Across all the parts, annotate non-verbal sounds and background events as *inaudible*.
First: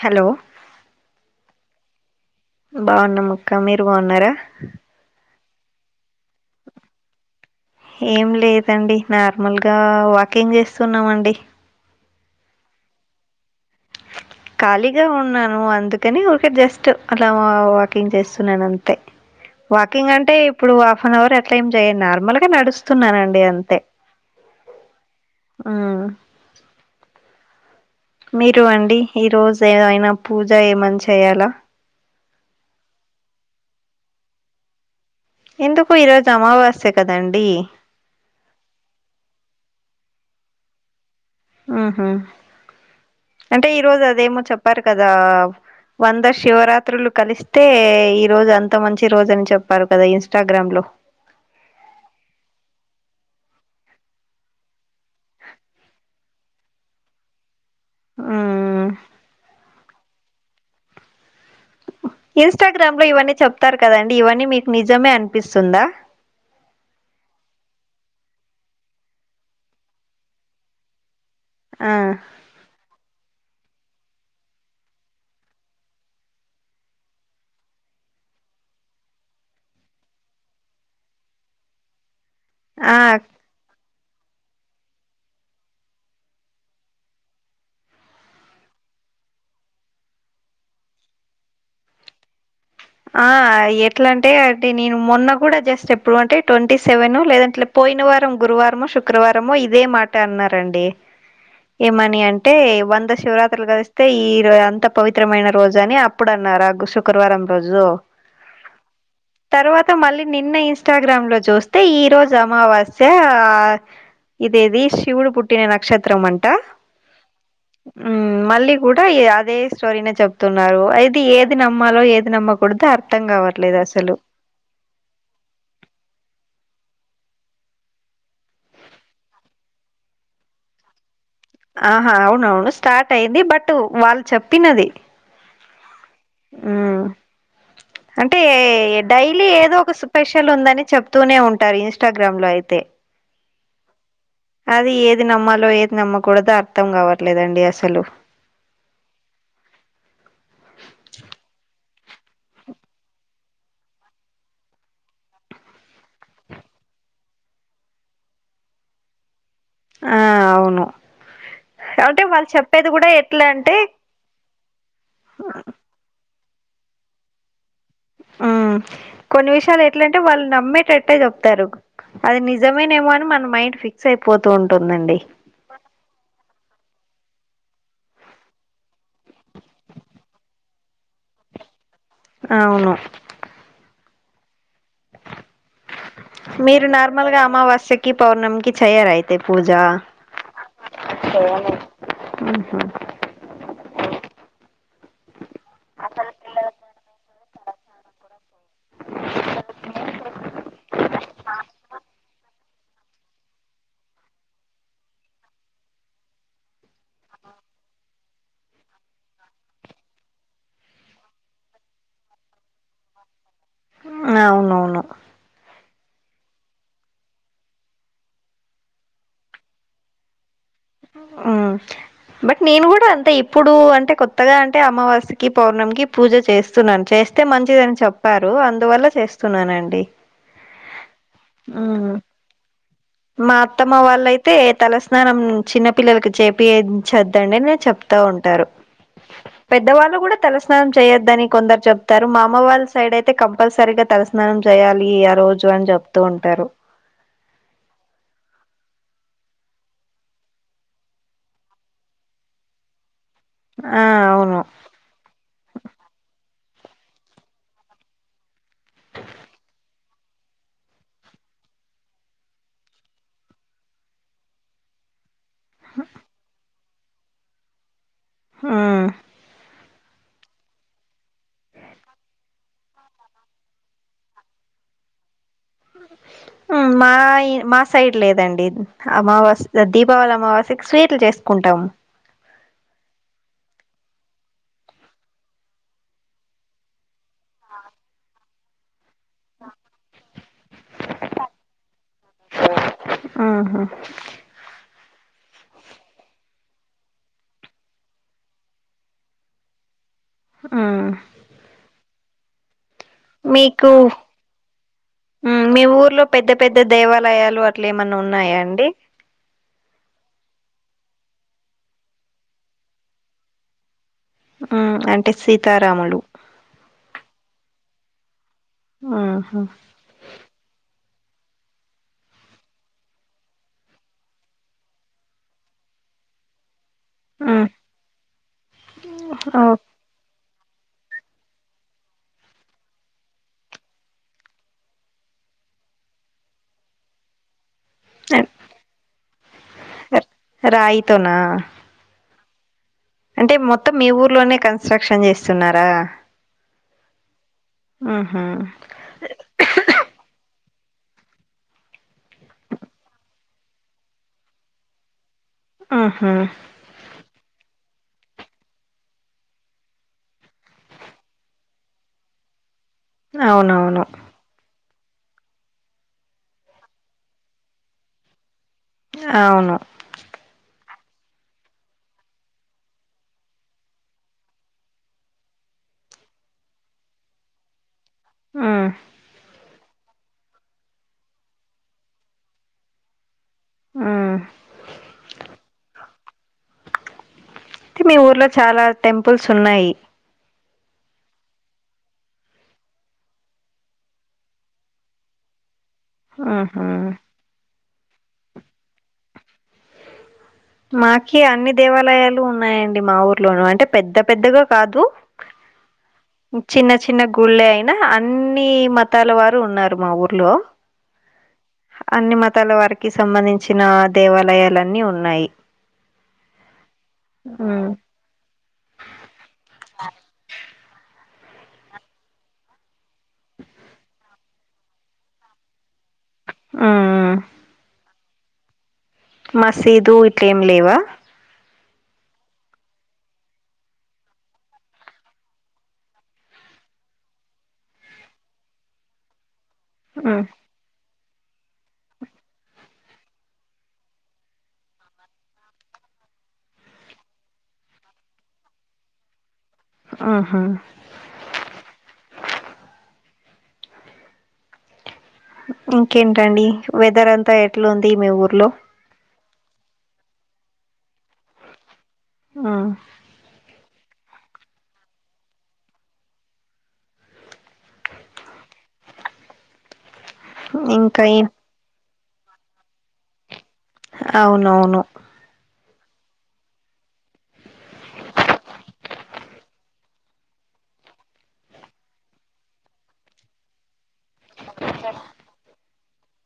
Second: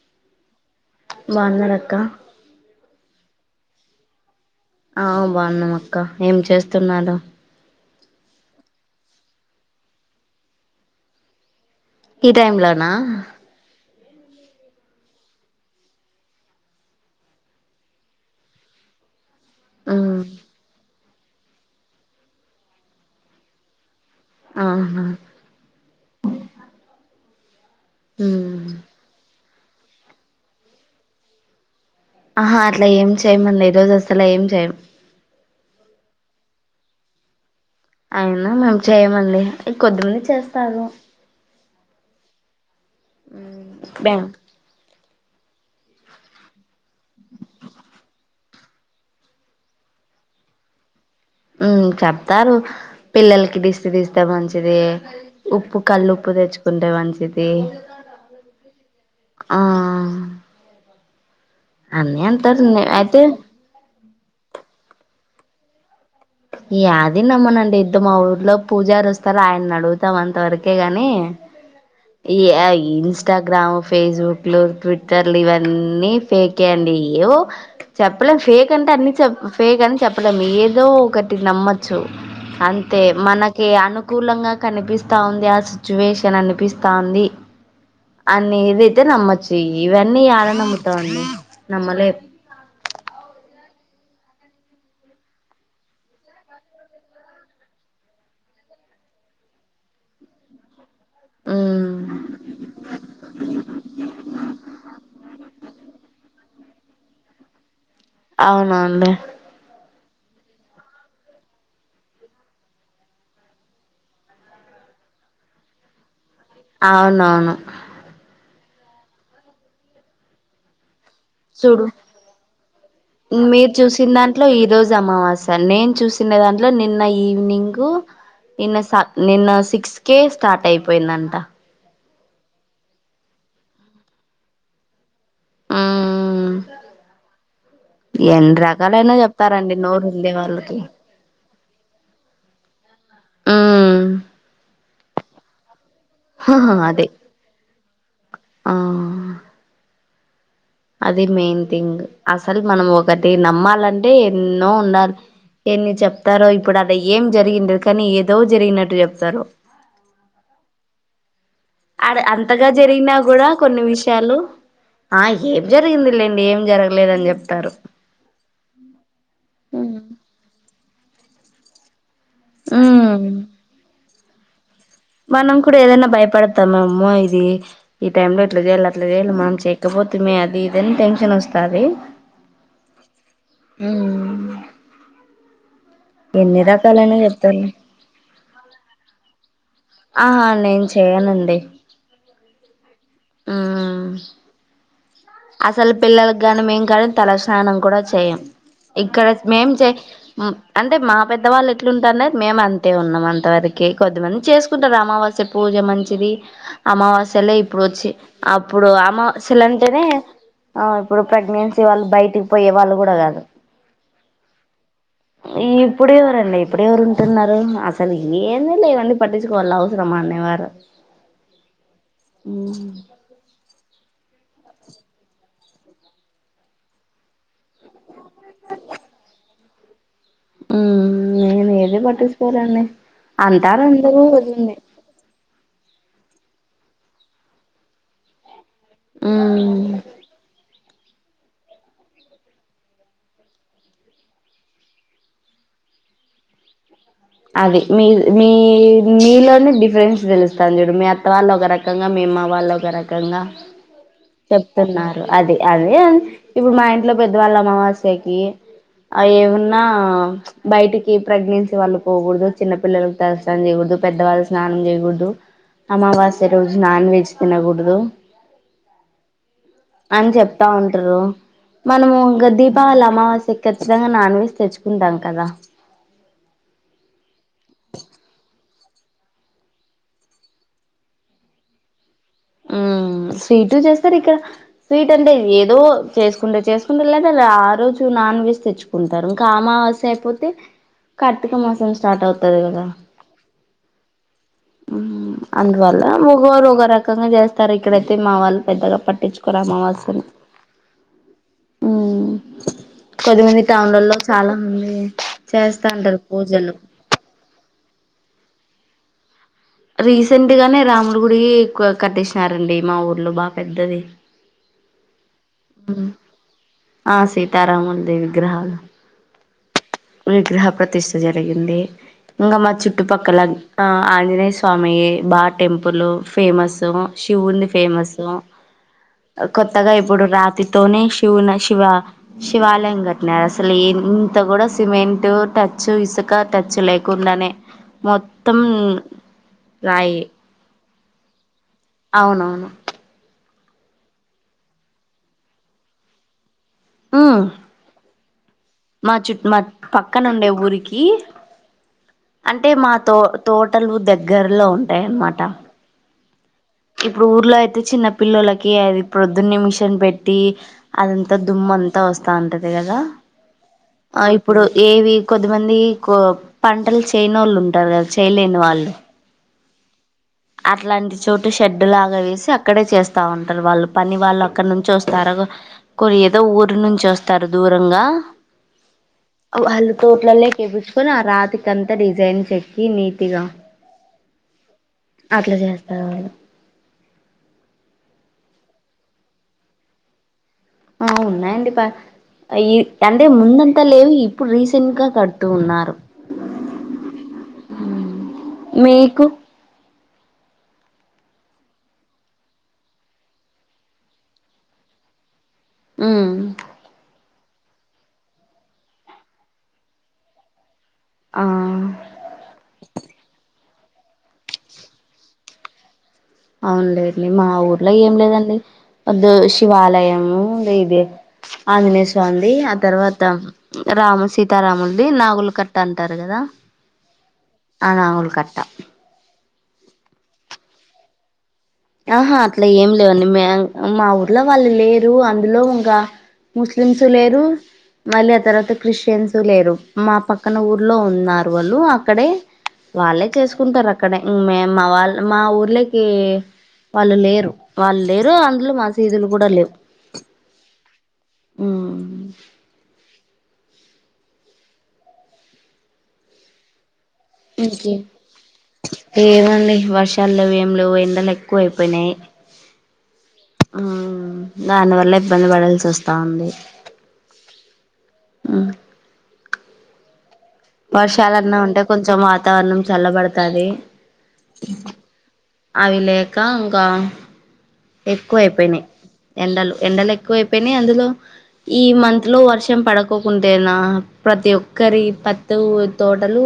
Hello బాగున్నారా అక్క బాగున్నం అక్క మీరు బాగున్నారా ఆ బాగున్నాం అక్క ఏం చేస్తున్నారు ఏం లేదండి నార్మల్గా వాకింగ్ చేస్తున్నామండి ఈ టైమ్ లోనా ఖాళీగే ఉన్నాను అందుకని ఊరికే జస్టు అలా వావ్ వాకింగ్ చేస్తున్నాను అంతే. వాకింగ్ ఉమ్ అంటే ఇప్పుడు హాఫ్ అన్ అవర్ అట్లా ఏం చేయను నార్మల్గా నడుస్తున్నానండి అంతే. ఆహా ఆ ఉ మీరు అండి ఈ రోజు ఏవైనా పూజ ఏమన్నా చేయాలా. ఆహా అట్లా ఏం చేయము ఈ రోజు అసలు ఏం చేయిము. ఎందుకు ఈ రోజు అమావాస్య కదండి అయినా మేము చేయ్యమండి కొద్దిమంది చేస్తారు. ఉహు అంటే ఈ రోజు మేం అదేమో చెప్పారు కదా వంద శివరాత్రులు కలిస్తే ఈ రోజు అంత మంచి రోజని చెప్పారు కదా ఇన్స్టాగ్రామ్లో. ఉ చెప్తారు పిల్లలకి దిష్టి దిస్తే మంచిది ఉప్పు కళ్ళు ఉప్పు తెచ్చుకుంటే మంచిది. మ్మ్ ఆ అన్నీ అంటారు ఇన్స్టాగ్రామ్లో అయితే ఇవన్నీ చెప్తారు కదండి ఇవన్నీ మీకు నిజమే అనిపిస్తుందా. యాది నమ్మనండి ఇద్దో మా ఊర్లో పూజారు వస్తారు ఆయన అడుగుతాం అంత వరకే గాని. ఆ ఈ యా ఇన్స్టాగ్రామ్ ఫేస్బుక్లు ట్విట్టర్లు ఇవన్నీ ఫేకే యండి ఇయో చెప్పలేం ఫేక్ అంటే అన్ని చెప్ ఫేక్ అని చెప్పలేం ఏదో ఒకటి నమ్మచ్చు ఆ అంతే మనక్ కి అనుకూలంగా కనిపిస్తాంది ఆ సిచ్యువేషన్ అనిపిస్తాంది అని ఏదైతే నమ్మచ్చు ఇవన్నీ ఆడ నమ్ముతావండి నమ్మలేమ్. ఆ ఎట్లా అంటే అే నేను మొన్న కూడా జస్ట్ ఎప్పుడు అంటే ట్వంటీ సెవెన్ లేదంటే పోయిన వారం గురువారమో శుక్రవారమో ఇదే మాట అన్నారండి మ్ ఏమని అంటే వంద శివరాత్రులు కలిస్తే ఈరో అంతా పవిత్రమైన రోజు అని అప్పుడు అన్నారు ఆ గుసు గురువారం రోజు అవునా అండి తర్వాత మళ్ళీ నిన్న ఇన్స్టాగ్రామ్ లో చూస్తే ఈ రోజు అమావాస్యా ఇది ఏది శివుడు పుట్టిన నక్షత్రం అంట అవునవును మ్ మళ్ళీ కూడా అదే స్టోరీనే చెప్తున్నారు అయితే ఏది చూడు నమ్మాలో ఏది ఏది నమ్మకూడదో అర్థం కావట్లేదు అసలు ఇంట్లొ ఈ రోజు అమావాస్య నేను చూసిన దాంట్లో నిన్న ఈవినింగ్ నిన్న సా నిన్న సిక్స్ కే స్టార్ట్ అయిపోయిందంట ఆహా అవునవును స్టార్ట్ అయింది బట్ వాళ్ళు చెప్పినది మ్ మ్ అంటే ఎన్ని రకాలైనా డైలీ చెప్తారండి ఏదో ఒక నోరు ఉండే స్పెషల్ వాళ్ళకి ఉందని చెప్ తూనే ఉంటారు ఇన్స్టాగ్రామ్ లో అయితే మ్మ్ అది ఏది నమ్మాలో ఏది నమ్మకూడదో హహ అర్థం అదే కావా లేదండి అసలు ఆ అది మెయిన్ థింగ్ అసలు మనం ఒకటి నమ్మాలంటే ఎన్నో ఉండాలి ఎన్ని చెప్తారో ఇప్పుడు ఆడ ఏం జరిగుండదు కానీ ఏదో జరిగినట్టు చెప్తారు ఆ అవును ఆడ అంటే వాళ్ళు అంతగా చెప్పేది కూడా జరిగినా ఎట్లా గూడా అంటే కొన్ని విష్ చాలు ఆ ఏం జరిగింది లేండి ఏం జరగలేదని చెప్తారు. మ్ కొన్ని విషయాలు ఎట్లంటే వాళ్ళు నమ్మే టట్టే చెప్తారు అది నిజమేనేమో అని మన మైండ్ ఫిక్స్ అయిపోతూ ఉంటుందండి మనం కూడా ఏదైనా భయపడతాము అమ్మో ఇది ఈ టైమ్ లో ఇట్లా చేయాలి అట్లా చేయాలి మనం చేయకపోతెమే అది ఇదని టెన్షన్ వస్తది అవును మ్ మీరు రకాలైన నార్మల్గా చెప్తారు అమావాస్యకి పౌర్ణమికి చేయరా అయితే పూజ ఆహా నేను చేయనండి ఉహు. మ్ అసలు పిల్లలకి గాని మేం గాని తలస్నానం కూడా చేయం ఇక్కడ మేం చే అంటే మా పెద్దవాళ్ళు ఎట్లుంటారున్నారు మేము అంతే ఉన్నాం అంత వరకి కొద్దిమంది చేసుకుంటారు అమావాస్ స్ పూజ మంచిది అమావాస్యలే ఇప్పుడు వచ్చి అప్పుడు అమావాస్యలు అంటేనే అ ఇప్పుడు ప్రెగ్నెన్సీ వాళ్ళు బయటికి పోయే వాళ్ళు కూడా కాదు అ అవునవును ఇప్పుడు ఎవరండి ఇప్పుడు ఎవరు ఉంటున్నారు అసలు ఏం లేవన్నీ పట్టి వాళ్ళు అవసరమా అనే వారు ఆ బట్ నేను కూడా అంతే ఇపు ఇప్పుడు అంటే కొత్తగా అంటే అమావాస్యకి పౌర్ణమికి పూజ చేస్తున్నాను చేస్తే మంచిదని చెప్ప ప్పారు అందువల్ల చేస్తున్నానండి మ్ నేను ఏది మ్మ్ పట్టిచ్చుకోనండి మా అత్తమ్మ వాళ్ళయితే తలస *unintelligible* స్నానం చిన్న పిల్లలకి చేపించద్దండి నేను చెప్తా ఉంటారు పెద్దవాళ్ళు గూడ తలస్నానం చేయొద్దని కొందరు చెప్తారు మా అమ్మ వాళ్ళ సైడ్ అయితే కంపల్సరీగా తలస్నానం చేయాలి ఆ రో *unintelligible* చెప్తూ ఉంటారు అది మీ మీ మీలోనే డిఫరెన్స్ తెలుస్తంది చూడు మీ అత్త వాళ్ళు ఒక *unintelligible* మీ అమ్మ వాళ్ళు ఒక రకంగా ఆ అవును చెప్తున్నారు అది అదే అ ఇప్పుడు మా ఇంట్లో పెద్దవాళ్ళ అమావాస్యకి అయి ఏమున్నా బయటికి ప్రెగ్నెన్సీ వాళ్ళు పోకూడదు చిన్న పిల్లలలకు *unintelligible* చేయకూడదు పెద్దవాళ్ళు స్నానం చేయకూడదు అమావస్య రో నాన్ వెజ్ తినకూడదు ఆ అని చెప్త ఉంటారు మనము ఇంకా దీపావళి అమావాస్య ఖచ్చితంగ నాన్ వెజ్ తెచ్చుకుంటాం కదా అ మా మా సైడ్ లేదండి అమావాస్య దీపావళి అమావాస్యకి స్వీట్లు చేసుకుంటాము ఉ స్వీట్ చేస్తారు ఇక్కడ స్వీట్ అంటే ఏదో చేసుకుంటారు చేసుకుంటే లేద ఆ రోజు నాన్ వెజ్ తెచ్చుకుంటారు *unintelligible* అయిపోతే కార్తిక మోసం స్టార్ట్ అవుతది కద ఆహా అందువల్ల ఓగోరు *unintelligible* చేస్తారు ఇక్కడైతే మా వాళ్ళు పెద్దగా పట్టించుకోరు *unintelligible* ఆ ఆ కొదిమంది మీకు టౌన్లలో చాలా మంది ఉమ్ మీ చేస్తాంటారు ఊర్లో పెద్ద పూజలు పెద్ద దేవాలయాలు అట్ల ఏమన్నా ఉన్నాయా అండి రీసెంట్ గానే రాముడి గుడి క కట్టేసారండి మా ఊర్లో బాగ పెద్దది ఊ అంటే సీతారాములు ఆ సీతారముల్ది *unintelligible* ఆహా విగ్రహ ప్రతిష్ట జరిగింది ఇంకా మా చుట్టుపక్కల ఆంజనేయ స్వామి టెంపుల్ ఫేమస్ ఆ శివుణ్ణి ఫేమస్ కొత్తగా ఇప్పుడు రా తోనే *unintelligible* శివున శివా శివాలయం *unintelligible* అసలు ఇంత కూడా సిమెంట్ టచ్ ఇసుక టచ్ లే *unintelligible* ఓకే మొత్తం రాయి రాయితోన అవునవును అంటే మొత్తం మీ ఊర్లోనే కన్స్ట్రక్షన్ చేస్తున్నార ఆ ఆహా మా చుట్ మా పక్కన ఉండే ఊరికి అంటే మా తో తోటలు దగ్గరలో ఉంటాయ్ అన్నమాట ఆహా ఇప్పుడు ఊర్లో అయితే చిన్న పిల్లలకి అది ప్రొద్దున్న మిషన్ పెట్టి అదంతా దుమ్ము అంతా వస్తా ఉంటది కద అవునవును ఆ ఇప్పుడు ఏవి కొద్దిమంది కో పంటలు చేయనోళ్ళు ఉంటారు కదా చేయలేని వాళ్ళు అవును అట్లాంటి చోటు షెడ్ లాగా వేసి అక్కడే చేస్తా ఉంటారు వాళ్ళు పని వాళ్ళు అక్కడ నుంచి వస్తారు కొన్ని ఏదో ఊరు నుంచి వస్తారు దూరంగా మ్మ్ వాళ్ళు తోట్లల్లోకి ఎప్పిచ్చుకొని ఆ రాతికి అంతా డిజైన్ చెక్కి నీటి గా మ్మ్ అట్ల చేస్తారు వాళ్ళు అయితే మీ ఊర్లో చాలా టెంపుల్స్ ఉన్నాయి ఆ ఉన్నాయండి పా ఐ అంటే ముందంత లేవు ఇప్పుడు రీసెంట్ గా కడుతూ ఉన్నారు హ్మ్ హు మ్మ్ మీకు మాకి అన్ని దేవాలయాలు ఉన్నాయండి మా ఊర్లోనూ, అంటే పెద్ద పెద్దగా కాదు ఉమ్ చిన్న చిన్న గుళ్ళె అయినా, అన్నీ మతాల వారు ఉన్నారు మా ఊర్లో ఆ అన్ని మతాల వారికీ సంబంధించిన దేవాలయాలన్నీ ఉన్నాయి అవున్లేండి మా ఉమ్ ఊర్లో ఏం లేదండి ఒద్దు శివాలయము ది ఇదే ఆంజనేయస్వామిదీ, ఆ తర్వాత రామ సీతారాముల్ది, నాగులు కట్ ట అంటారు గదా ఉమ్ ఆ నాగుల్ కట్ట మసీదు ఇట్లేం లేవా ఆహా అట్లా ఏం లేవండి మ మా ఊర్లో వాళ్ళు లేరూ అందులో ఇంగ ముస్లిమ్సు లేరు మళ్ళీ ఆ తర్వాత క్రిస్టియన్సూ లేరు మా మ్మ్ పక్కన ఊర్లో ఉన్నారు వాళ్ళు అక్కడే వాళ్ళే చేసుకుంటారు అక్కడే ఊమ్ మే మా వాళ్ మా ఊర్లేకి వాళ్ళు లేరు వాళ్ళు లేరూ అందులో మసీదులు గూడా లేవు ఆహా మ్మ్. ఇంకేంటండి వెదర్ అంతా ఎట్లుంది మీ ఊర్లో ఏమండీ వర్షాలు లేవు ఏం లేవు ఎండలు ఎక్కువ అయిపోయినాయి ఆ ఆ దాని వల్ల ఇబ్బంది పడాల్సి వస్తా ఉంది మ్మ్ ఇంకా ఏం వర్షాలన్నా ఉంటే కొంచెం వాతావరణం చల్లబడుతాది అవునవును అవి లేక ఇంకా ఎక్కువ అయిపోయినయ్ ఎండలు ఎండలు ఎక్కువ అయిపోయినాయి అందులో ఈ మంత్ లో వర్షం పడకోకుంటేనా ప్రతి ఒక్కరి పత్ తో తోటలూ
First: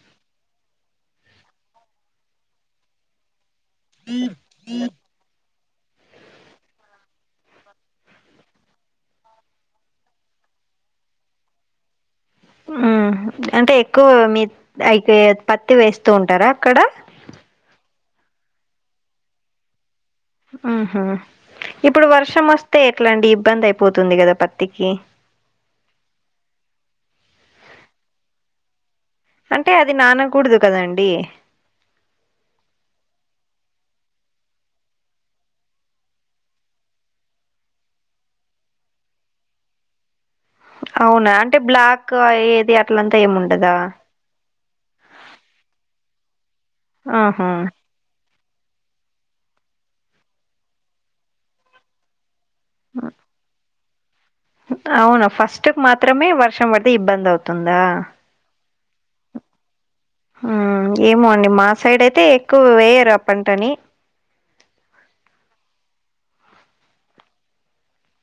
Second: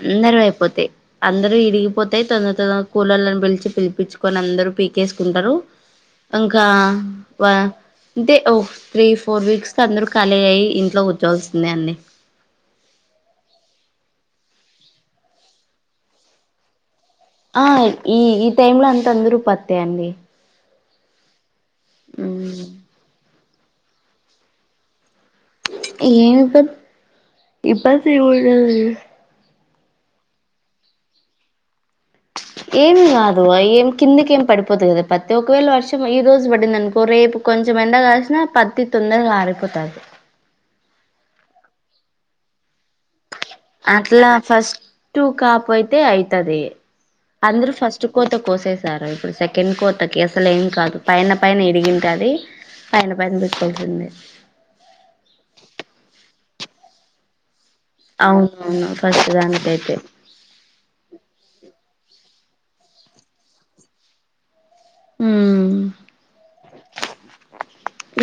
అందరివి అయిపోతాయి, అందరివి విరిగిపోతాయి తొందర తొద కూలోల్లను పిలిచి పిలిపిచ్చుకొని అందరు పీకేసుకుంటారు అంకా వా అంటే ఓ త్రీ ఫోర్ వీక్స్ కి అందరూ ఖాళీ అయ్యి ఇంట్లో కూచోల్సిందే అండి మ్మ్ అంటే ఎక్కువ మీ అయితే పత్తి వేస్తూ ఉంటారా అక్కడ ఆ ఈ ఈ టైమ్ లో అంత అందరూ పత్తే అండి ఊహు, ఇప్పుడు వర్షం ఏమి వస్తే ఎట్ల అండి ఇబ్బంది అయిపోతుంది గదా పత్తికి ఏంటో ఇబ్బంది ఉండదండి అంటే అది నానకూడదు కద అండి ఏం గాదు అయేం కిందికి ఏం పడిపోదు గదా పత్తి ఒకవేళ వర్షం ఈ రోజు పడిందనుకో రేపు కొంచెం ఎండ కాసినా పత్తి తొందరగా ఆరిపోతాది అవునా అంటే బ్లాక్ అయేది అట్ల ఏముండదా అట్లా ఫస్ట్ కాపు అయితే అయితాది ఆహా అందరు ఫస్ట్ స్ట్ కోత కోసేసారా ఇప్పుడు సెకండ్ కోతకి అసలు ఏం కాదు పైన పైన ఇరిగింటాది పైన పైన పెట్టాల్సిందే అవునా ఫస్టుక్ మాత్రమే వర్షం పడితే ఇబ్బంది అవుతుందా అవునవును ఫస్ట్ దానికైతే ఊ ఏమో అండి మా సైడ్ అయితే ఎక్కువ వేయరు ఆ పంటని ఊమ్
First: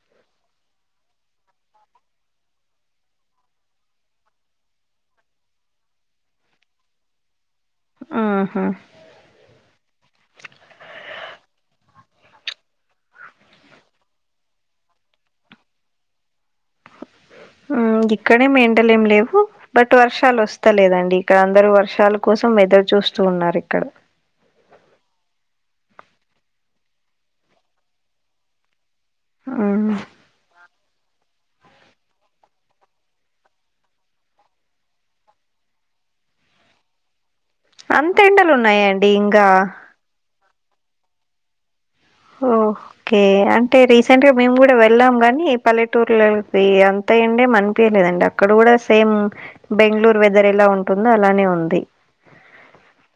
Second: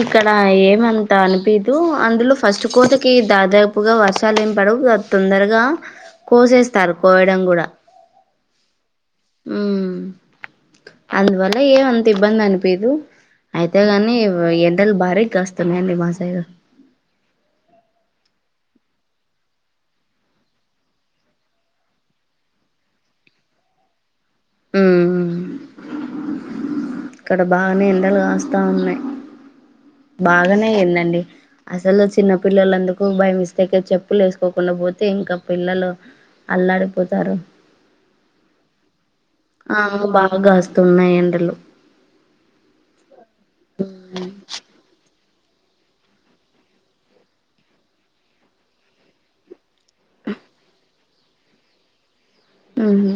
ఇక్కడ ఏమంత అనిపీదూ అందులో ఫస్ట్ కోతకి దాదాపుగా వర్షాలు ఏం పడవు గ తొందరగా కోసేస్తారు కోయడం గూడా ఆహా ఊ అందువల్ల ఏమంత ఇబ్బంది అనిపీదు అయితే గానీ వ ఎండలు భారీ కాస్తున్నాయండి మా సైడు ఉమ్ గిక్కడే మేంటలు ఏం లేవు బట్ వర్షాలు వస్తలేదండి ఇక్కడ అందరూ వర్షాల కోసం ఎదురు చూస్తూ ఉన్నారు ఇక్కడ ఉమ్ ఇక్కడ బానే ఎండలు గాస్తా ఉన్నాయి ఆవును బాగనే అయిందండి అసలు చిన్న పిల్లలందుకు బైయ్ మిస్టేక్ ల చెప్పులు యేసుకోకుండా పోతే ఇంకా పిల్లలు అల్లాడిపోతారు అంత ఎండలు ఉన్నాయండి ఇంగా అవును బాగాస్తున్నాయి ఎండలు ఓ ఓకే అంటే రీసెంట్ గా మేము గూడా వెళ్ళాం గాని పల్లెటూర్లకి అంత ఎండే అనిపియలేదండి ఇక్కడ గూడా సేమ్ బెంగుళూరు వెదర్ ఎలా ఉంటుందో అలానే ఉంది ఉమ్ హూ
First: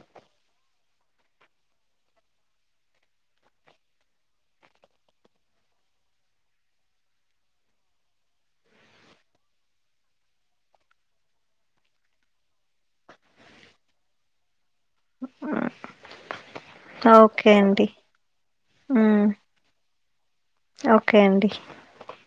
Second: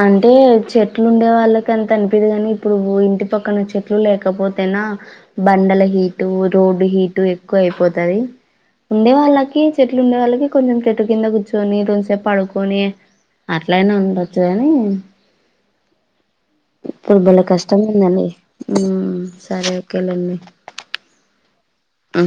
అంటే చెట్లు ఉండే వాళ్ళకి అంత అనిపియదు గాని ఇప్పుడు ఇంటి పక్కన చెట్లు లేకపోతేనా బండల హీటు రోడ్డు హీటు ఎక్కువ అయిపోతది ఉండే వాళ్ళకి చెట్లు ఉండే వాళ్ళకి కొంచెం చెట్టు కింద కూర్చొని కొంసేపు పడుకొని అట్లయినా ఉండొచ్చు కానీ ఇప్పుడు భలే ఓకే కష్టం అండి గ ఉందండి. ఊమ్ మ్మ్ సరే ఓకేలేండి. ఓకే అండి ఉ